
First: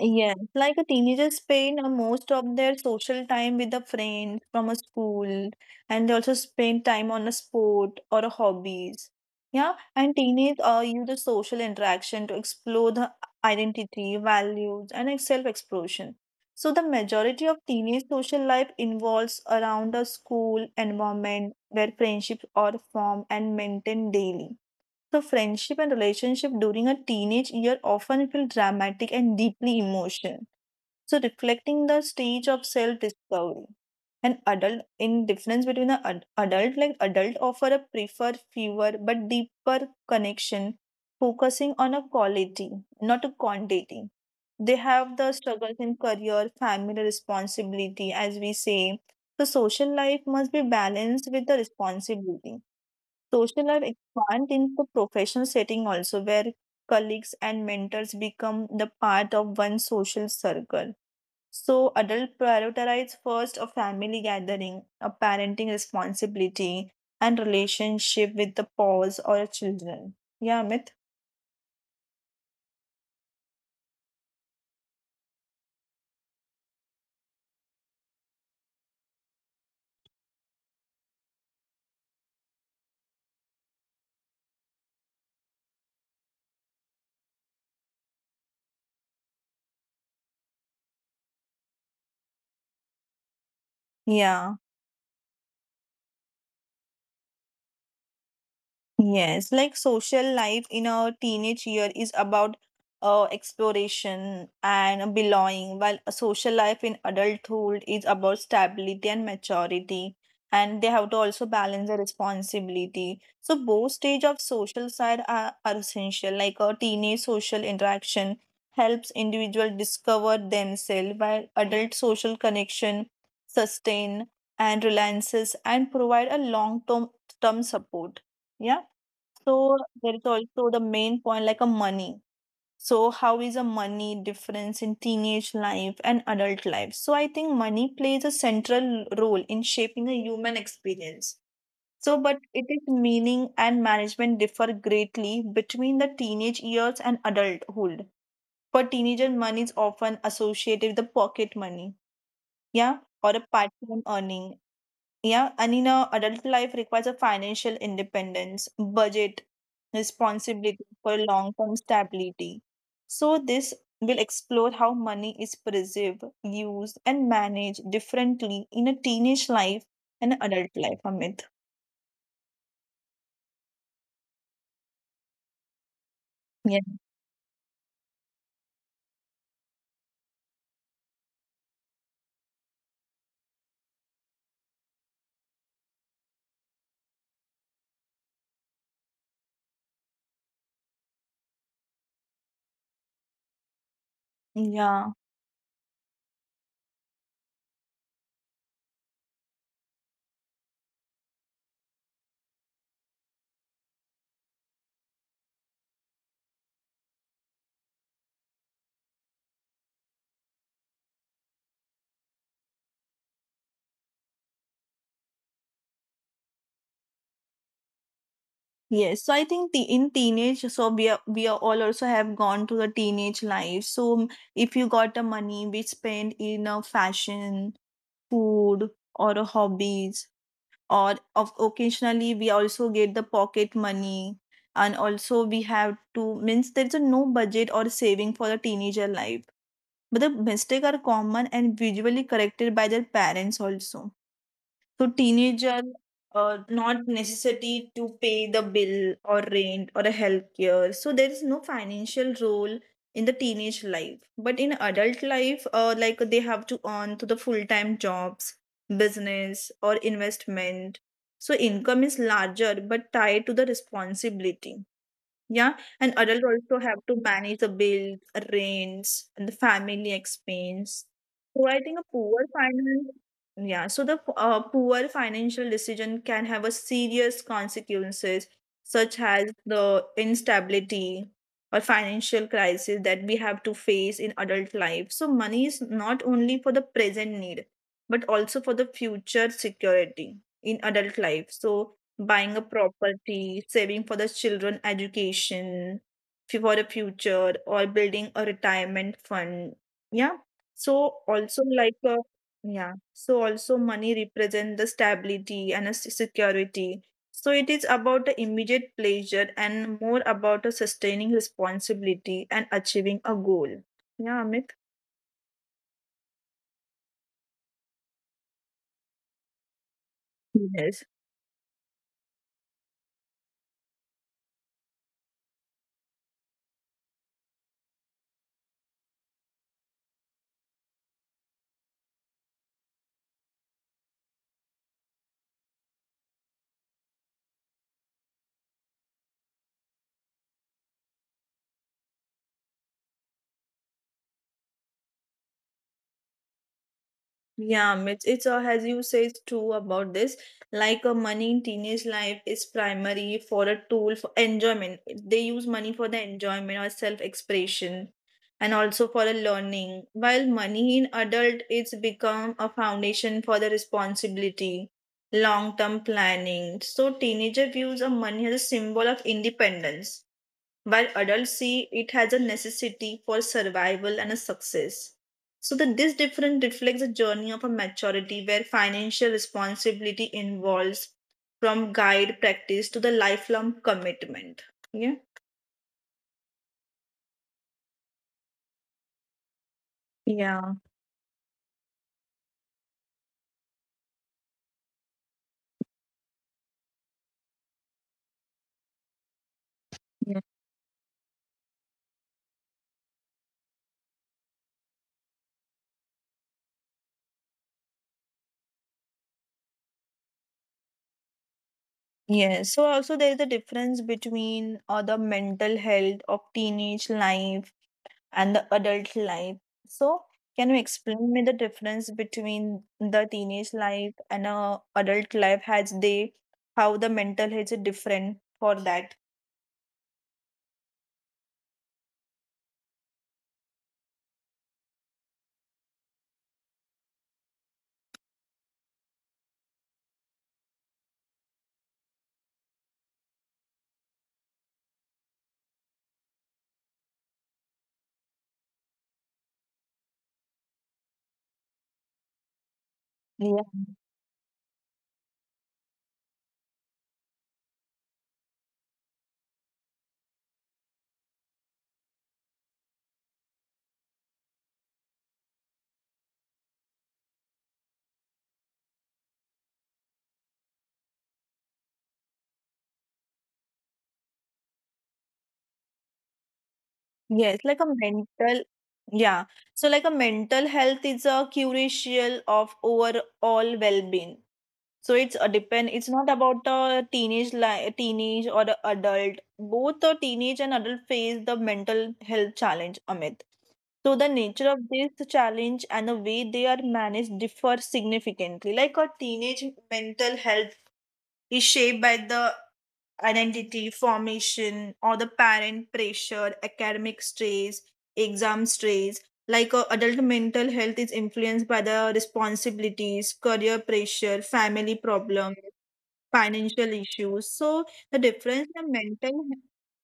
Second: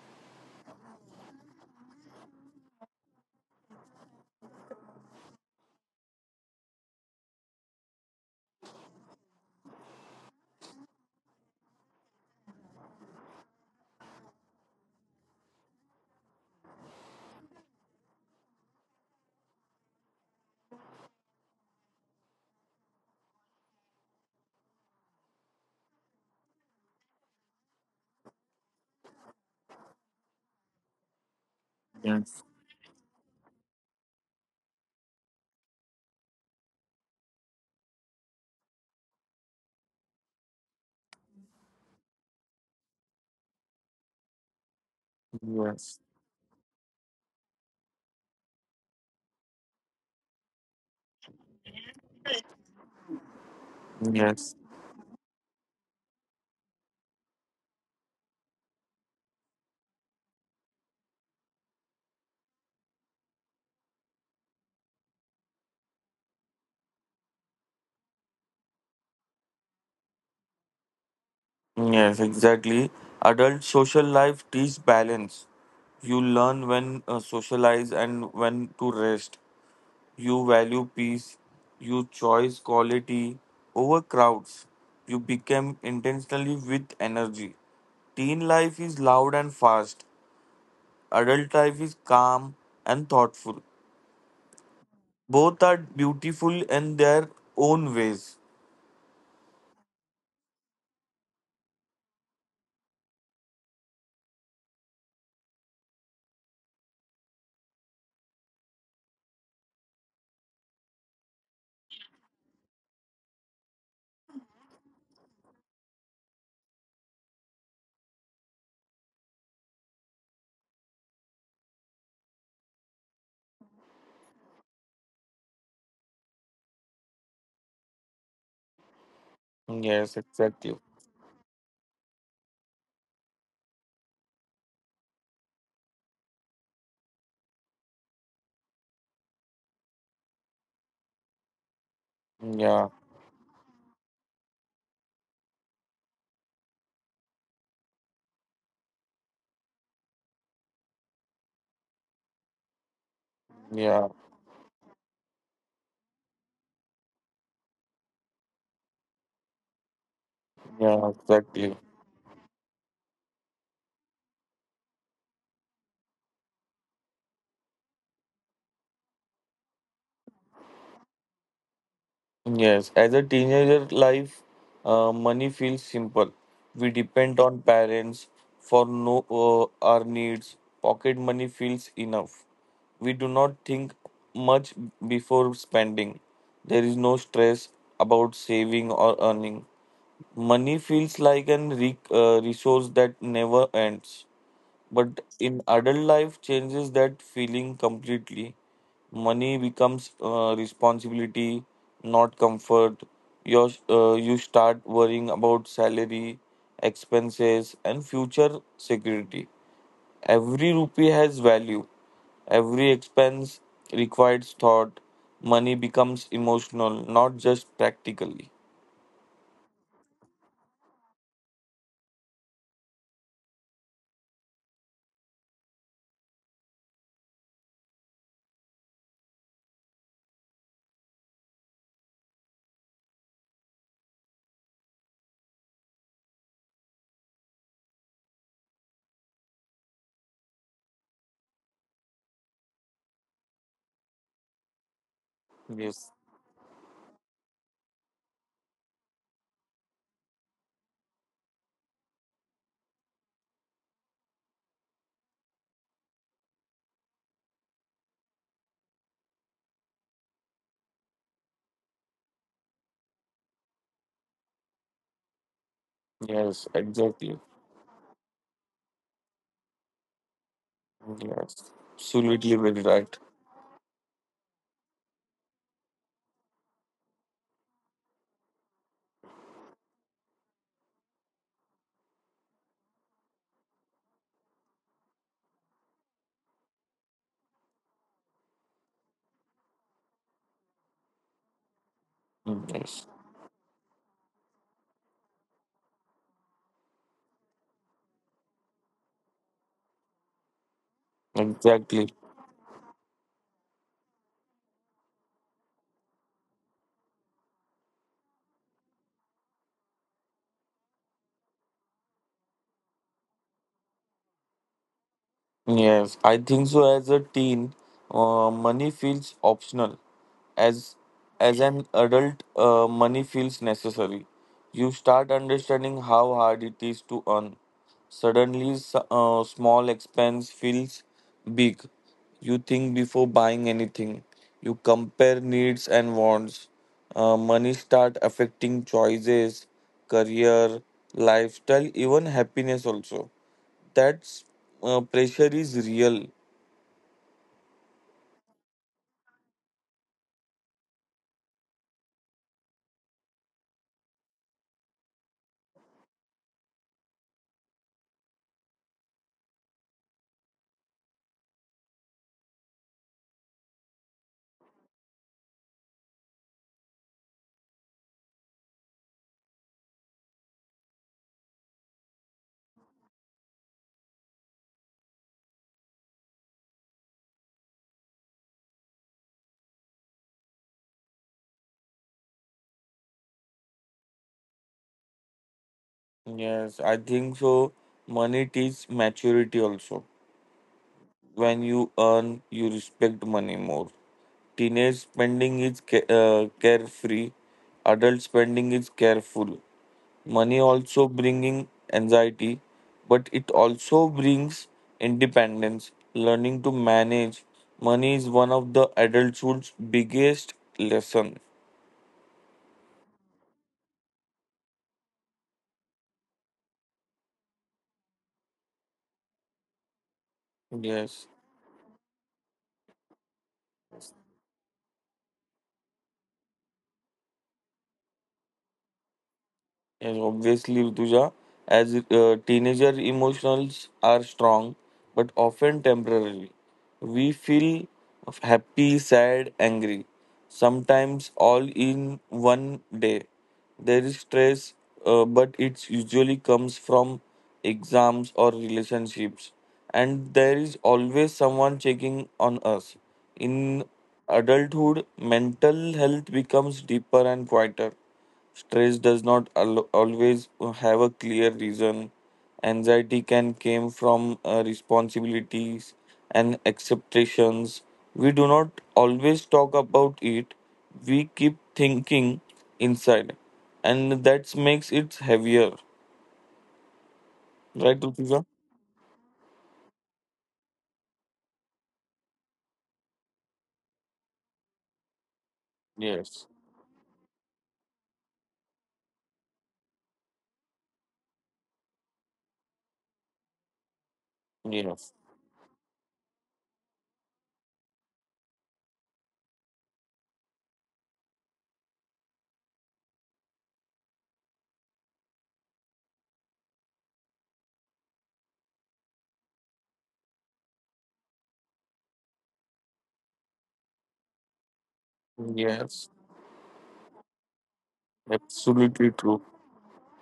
Yes, like a teenager spend most of their social time with a friend from a school, and they also spend time on a sport or a hobbies. Yeah, and teenage use the social interaction to explore the identity, values, and like, self-expression. So the majority of teenage social life involves around a school environment where friendships are formed and maintained daily. So, friendship and relationship during a teenage year often feel dramatic and deeply emotional. So, reflecting the
Yes,
stage of self discovery. An adult, in difference between an adult, like adult offer a prefer fewer but deeper connection, focusing on a quality, not a quantity. They have the struggles in
yes,
career, family responsibility, as we say. The social life must be balanced with the responsibility. Social life expands
yes,
into professional setting also, where colleagues and mentors become the part of one social circle. So adult prioritize first a family gathering, a parenting responsibility, and relationship with the spouse or children. Yeah, Amit.
yes, exactly. Adult social life teaches balance. You learn when socialize and when to rest. You value peace, you choose quality over crowds, you become intentionally with energy. Teen life is loud and fast, adult life is calm and thoughtful.
Yeah.
Both are beautiful in their own ways.
Yes, like social life in a teenage year is about exploration and belonging, while a social life in adulthood is about stability and maturity. And they have to also balance the responsibility. So both stage of social side are essential. Like a teenage social interaction helps individual discover themselves, while adult social connection sustain and reliances and provide a long term support. Yeah. So
Yes,
there is
exactly.
also the main point like a money. So how is a money difference in teenage life and adult life? So I think money plays a central role in shaping a human experience. So but
Yeah,
it is meaning and management differ greatly between the teenage years and adulthood. For teenagers, money is often associated with the pocket money, yeah, or a
yeah,
part-time earning, yeah, and in a adult life requires a financial independence, budget,
yeah,
responsibility for
exactly.
long-term stability. So this will explore how money is preserved, used, and managed differently in a teenage life and adult life, Amit.
Yes, as a teenager life, money feels simple. We
Yeah.
depend on parents for no our needs. Pocket money feels enough. We do not think much before spending. There is no stress about saving or earning. Money feels like an resource that never ends. But
Yeah.
in adult life, changes that feeling completely. Money becomes responsibility, not comfort. You start worrying about salary, expenses, and future security. Every rupee has value. Every expense requires thought. Money becomes emotional, not just practically.
Yes. So I think the in teenage, so we are all also have gone to the teenage life. So if you got the money, we spend in a fashion, food, or a hobbies or of occasionally we also get the pocket money, and also we have to means there's a no budget or saving for the teenager life, but the mistakes are common and visually corrected by their parents also. So
Yes,
teenager not necessity to pay the bill or rent or a healthcare. So there is no financial role in the teenage life. But in adult life, like they have to earn to the full time jobs, business or investment. So income is larger but tied to the responsibility. Yeah, and
yes,
adults also have
exactly.
to manage the bills, rents, and the family expense.
Yes,
So I think a
absolutely
poor
very right.
finance, yeah, so the poor financial decision can have a serious consequences, such as the instability or financial crisis that we have to face in adult life. So money is not only for the present need, but also for the future security in adult life. So buying a
Yes,
property, saving for the children education, for the future, or building a retirement fund. Yeah. So also
exactly.
like a, yeah. So also money represent the stability and a security. So it is about the immediate pleasure and more about a sustaining responsibility and achieving a goal. Yeah, Amit.
Yes, I think so. As a teen, money feels optional. As
Yes.
as an adult, money feels necessary. You start understanding how hard it is to earn. Suddenly, small expense feels big. You think before buying anything. You compare needs and wants. Money start affecting choices, career, lifestyle, even happiness also. That pressure is real.
Yeah, it's as you say it's true about this. Like money in teenage life is primary for a tool for enjoyment. They use money for the enjoyment or self-expression and also for the learning. While money in adult it's become a foundation for the responsibility, long-term planning. So teenager views of money as a symbol of independence while adults see it as a necessity for survival and a success. So that this difference reflects a journey of a maturity where financial responsibility involves from guide practice to the lifelong commitment. Yeah.
Yes, I think so. Money teaches maturity also.
Yeah.
When you earn, you respect money more. Teenage spending is carefree. Adult spending is careful. Money
Yeah.
also bringing anxiety, but it also brings independence. Learning to manage money is one of the adulthood's biggest lesson.
Yes. So also there is a difference between the mental health of teenage life and the adult life. So, can you
Yes.
explain me the difference between the teenage life and a adult life? Has they how the mental health is different for that?
Yes, obviously, Rituja. As teenager, emotions are strong, but often temporary. We feel happy, sad, angry, sometimes all in one day. There is stress, but it usually comes from exams or relationships, and there is always someone checking on us.
Yeah.
In adulthood, mental health becomes deeper and quieter. Stress does not always have a clear reason. Anxiety can come from responsibilities and acceptations. We do not always talk about it. We keep thinking inside, and that makes it heavier.
Yes, like
Right,
a
Rutuja?
mental. Yeah. So, like a mental health is a crucial of overall well-being. So it's a depend. It's not
Yes.
about the teenage teenage or the adult. Both the teenage and adult face the mental health challenge, Amit. So the nature of
Yes.
this challenge and the way they are managed differ significantly. Like a teenage mental health is shaped by the identity formation or the parent pressure, academic stress, exam stress. Like a adult mental health is influenced by the responsibilities, career pressure, family problems,
Yes.
financial issues. So the difference
Absolutely
in
true.
mental,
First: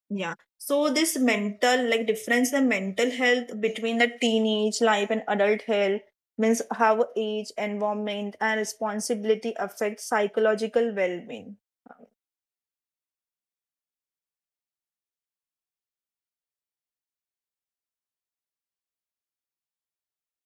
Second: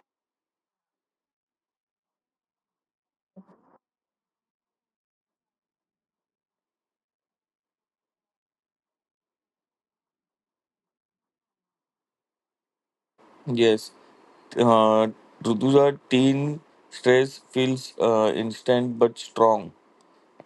yeah. So this mental like difference in mental health between the teenage life and adult health means how age, environment, and responsibility affect psychological well-being.
Yes uh, Rutuja, teen stress feels instant but strong,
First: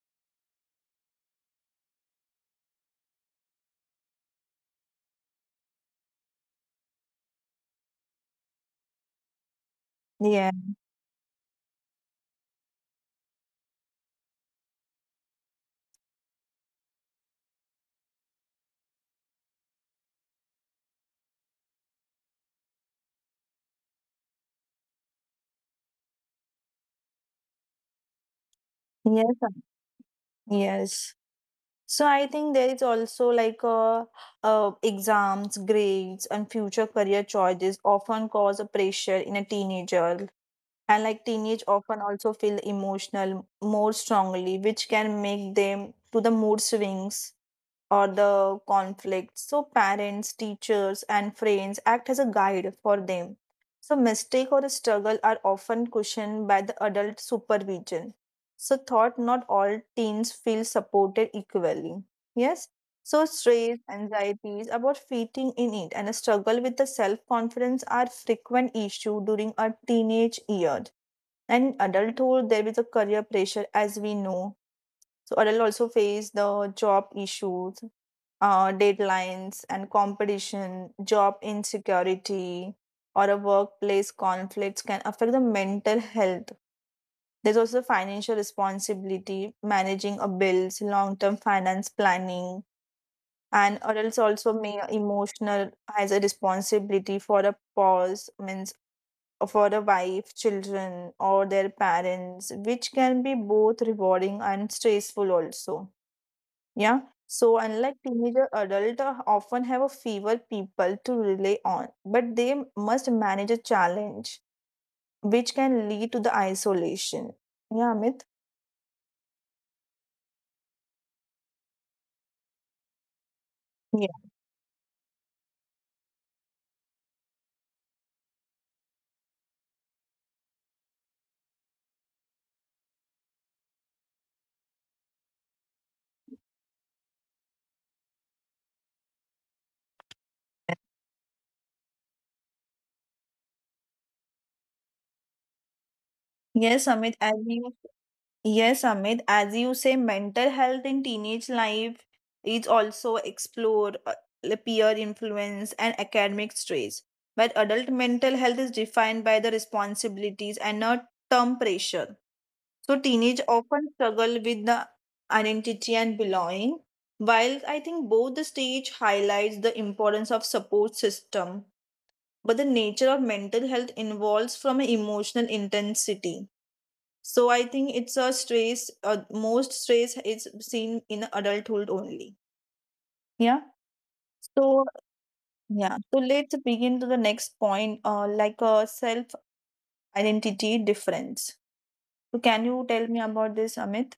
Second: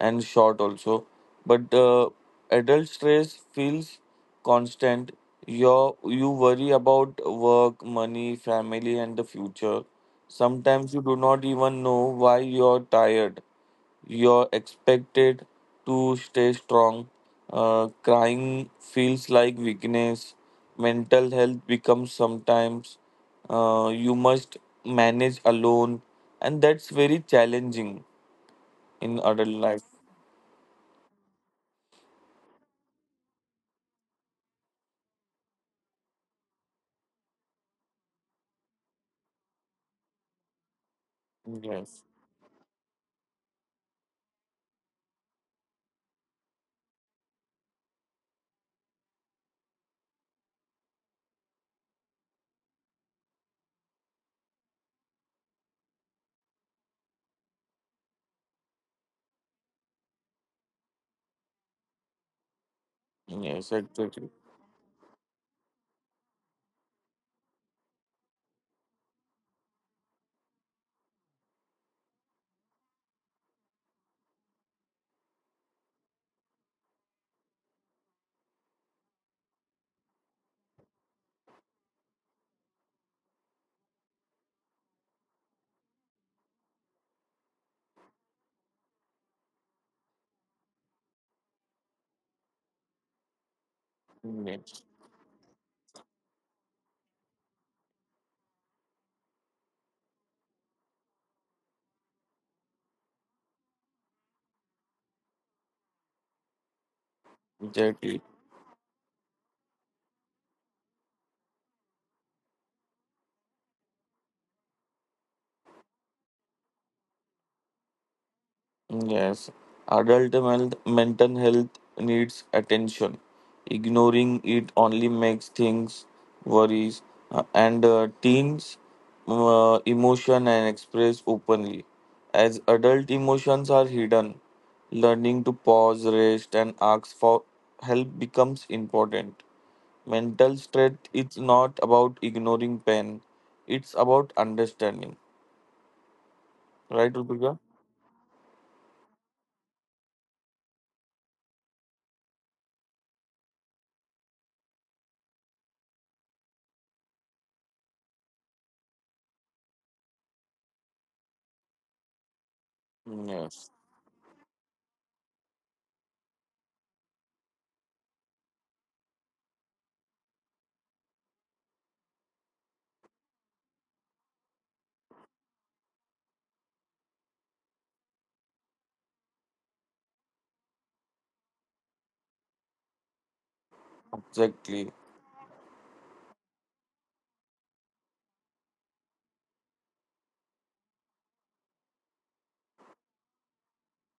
and short also. But adult stress feels constant. You worry about work, money, family, and the future.
Yeah.
Sometimes you do not even know why you're tired. You're expected to stay strong. Crying feels like weakness. Mental health becomes sometimes you must manage alone, and that's very challenging in adult
Yes,
life.
yes. So I think there is also like exams, grades, and future career choices often cause a pressure in a teenager. And like teenage
Yes,
often also feel emotional more strongly, which can make them to the mood swings or the conflicts. So parents, teachers, and friends act as a guide for them. So mistake or struggle are often cushioned by the adult supervision. So thought not all teens feel supported equally. Yes. So
yes,
stress,
exactly.
anxieties about fitting in it, and a struggle with the self-confidence are frequent issue during our teenage years. And in adulthood, there is a career pressure, as we know. So adults also face the job issues, deadlines, and competition, job insecurity, or a workplace conflicts can affect the mental health. There's also financial responsibility, managing a bills, long-term finance planning, and adults also may
Yes,
emotional has a responsibility for a pause, means for the wife, children, or their parents, which can be both rewarding and stressful also. Yeah. So unlike
exactly.
teenager, adult often have a fewer people to rely on, but they must manage a challenge which can lead to the isolation. Yeah, Amit.
Yes, adult mental health needs attention.
Yeah.
Ignoring it only makes things worries, and teens emotion and express openly. As adult emotions are hidden, learning to pause, rest, and ask for help becomes important. Mental strength is not about ignoring pain; it's about understanding.
Yes,
Right,
Amit. As
Rupika?
you Yes, Amit, as you say, mental health in teenage life is also explored, the peer influence and academic stress. But adult mental health is defined by the responsibilities and not term pressure. So teenage
Yes,
often struggle with the identity and belonging, while I think both the stage highlights the importance of support system. But the nature of mental health involves from an emotional intensity, so I think it's a stress, most stress is seen in adulthood only. Yeah. So
exactly.
yeah, so let's begin to the next point, like a self identity difference. So can you tell me about this, Amit?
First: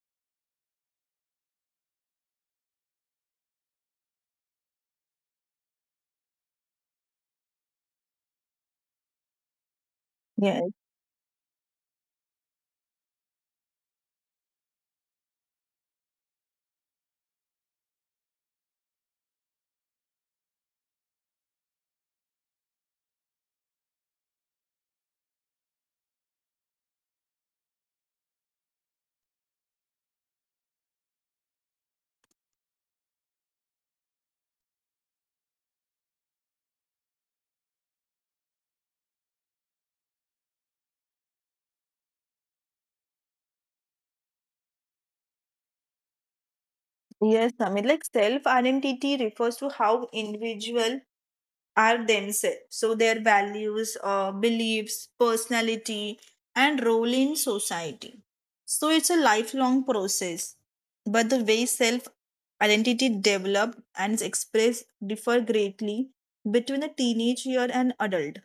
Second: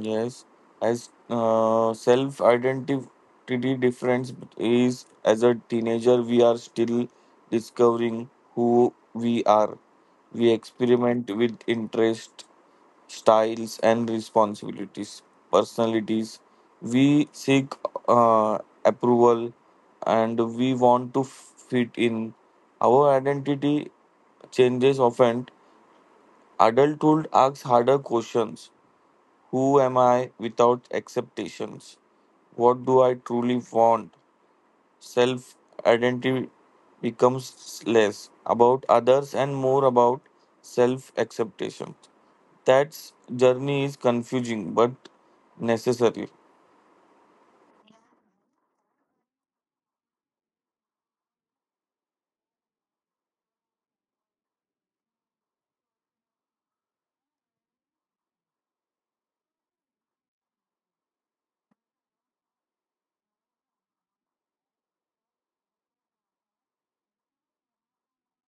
Yes, as self-identity difference is, as a teenager, we are still discovering who we are. We
Yes,
experiment with interest, styles, and responsibilities, personalities. We seek uh, approval, and we want to fit in. Our identity changes often. Adulthood asks harder questions. Who am I without expectations? What do I truly want? Self identity becomes less about others and more about self acceptation. That journey is confusing but necessary.
yes, Amit. Like self identity refers to how individual are themselves. So their values, beliefs, personality, and role in society. So it's a lifelong process, but the way self identity develop and is expressed differ greatly between a teenage year and adulthood.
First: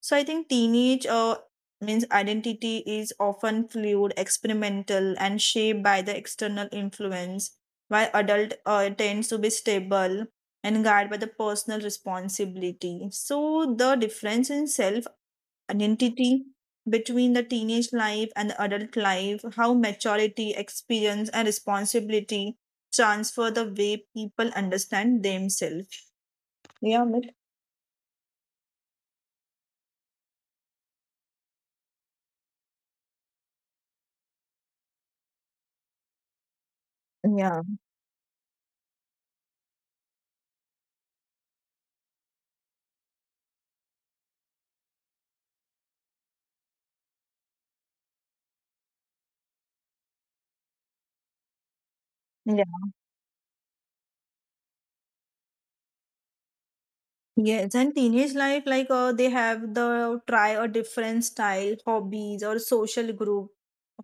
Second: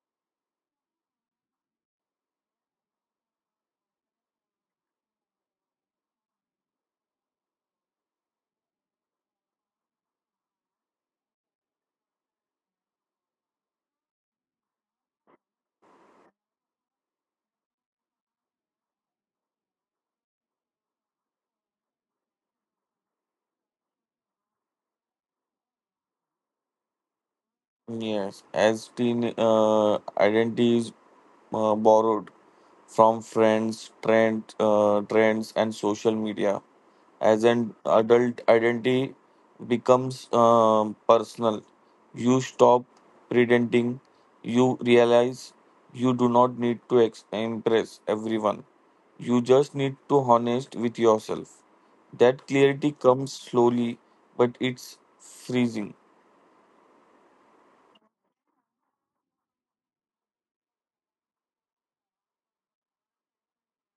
So I think teenage, means identity is often fluid, experimental, and shaped by the external influence, while adult tends to be stable and guided by the personal responsibility. So the difference in self identity between the teenage life and the adult life, how maturity, experience, and responsibility transfer the way people understand themselves. Yeah, Amit?
Yes, as teen identities borrowed from friends, trends, and social media. As
Yeah.
an adult, identity becomes personal. You stop pretending. You realize you do not need to impress everyone. You just need to honest with yourself. That
Yeah.
clarity comes slowly, but it's freezing.
Yes, and teenage life, like they have the try a different style, hobbies, or social group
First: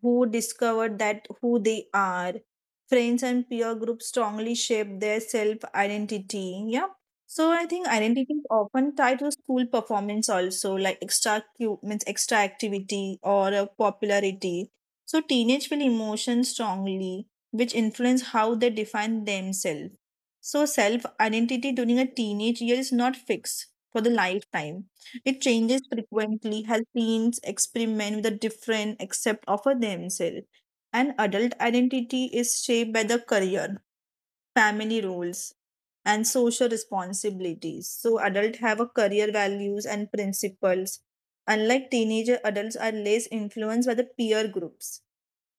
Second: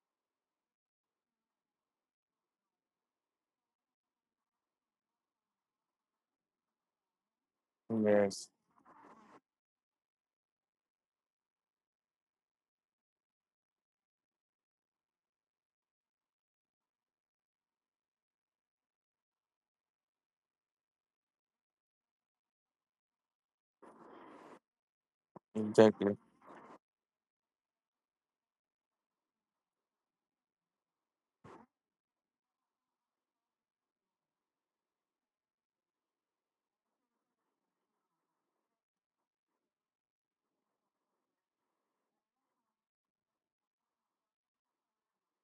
who discovered that who they are. Friends and peer groups strongly shape their self identity. Yeah. So I think identity is
Yes,
often tied to school performance also, like means extra activity or popularity. So teenage feel emotions strongly, which influence how they define themselves. So, self identity during a teenage year is not fixed for the lifetime. It changes
exactly.
frequently as teens experiment with the different accept of themselves. And adult identity is shaped by the career, family roles, and social responsibilities. So, adults have a career values and principles. Unlike teenager, adults are less influenced by the peer groups,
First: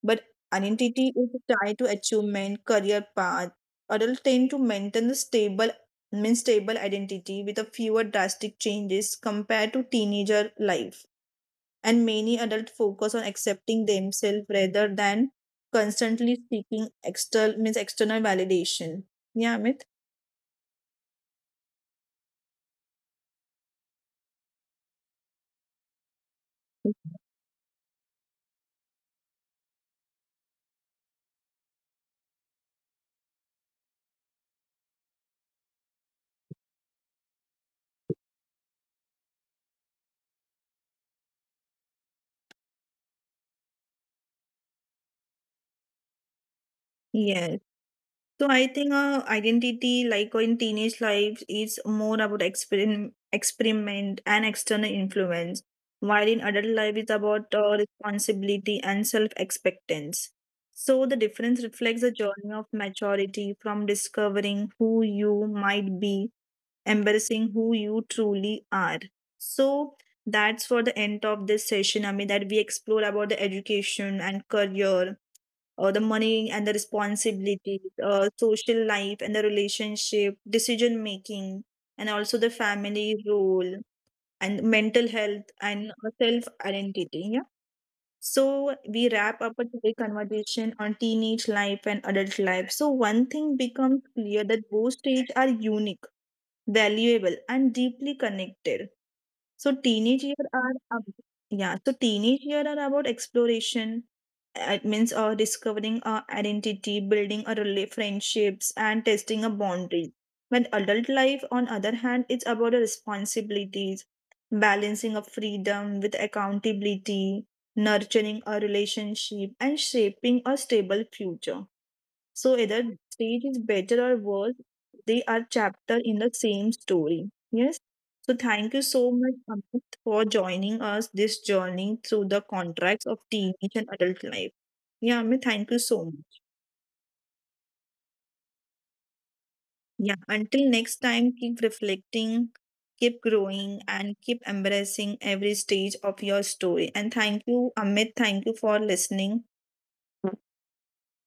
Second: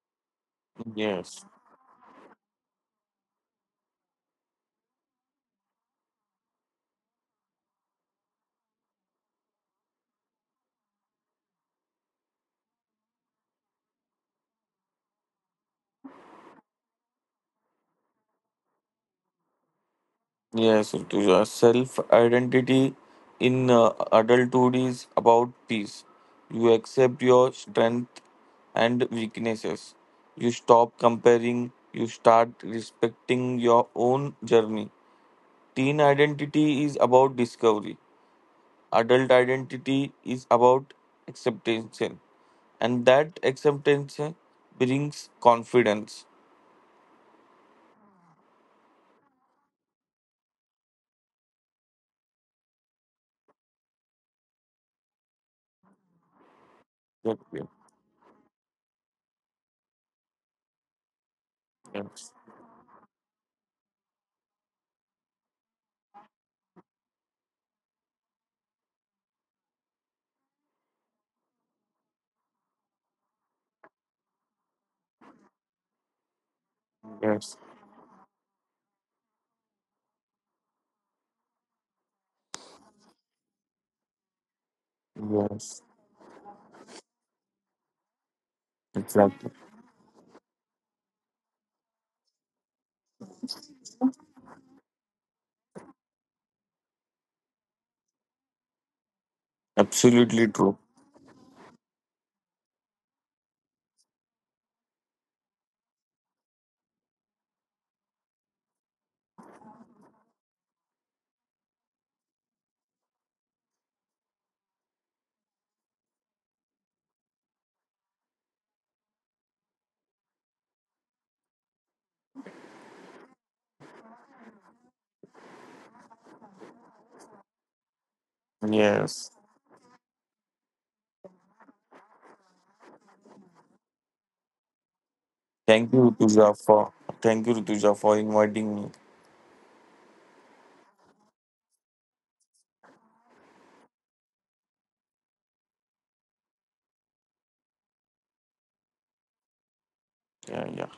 but identity is
Yes,
tied to achievement, career path. Adults tend to maintain a stable means stable identity with a fewer drastic changes compared to teenager life. And many adults focus on accepting themselves rather than constantly seeking external means external validation. Yeah, Amit?
yes, Rituja. Self-identity in adulthood is about peace. You accept your strength and weaknesses. You stop comparing. You start respecting your own journey. Teen identity is about discovery. Adult identity is about acceptance, and that acceptance brings confidence.
Yes. So I think, identity, like in teenage lives, is more about experiment and external influence, while in adult life it's
Yes,
about responsibility and self-expectance. So the difference reflects a
yes,
journey of maturity from discovering who you might be, embracing who you truly are. So that's for the end of this session. I mean that we explore about the education and career, the money and the
yes,
responsibility, social life and the relationship, decision making, and also the family role and mental health and self identity. Yeah. So we
yes,
wrap
yes.
up a today conversation on teenage life and adult life. So one thing becomes clear that both stages are unique, valuable, and deeply connected, so teenage year
Absolutely
are
true.
ab- yeah. So teenage year are about exploration. It means discovering our identity, building our friendships, and testing our boundaries. When adult life, on other hand, it's about our responsibilities, balancing our freedom with accountability, nurturing our relationship, and shaping a stable future. So either stage is better or worse, they are chapter in the same story. Yes. So thank you so much,
Yes.
Amit, for joining us this journey through the contracts of teenage and adult life. Yeah, Amit, thank you so
Thank you,
much.
Rutuja, for Thank you, Rutuja, for inviting me.
Yeah, until next time, keep reflecting, keep growing, and keep embracing every stage of your story. And thank you, Amit. Thank you for listening.
Yeah, yeah.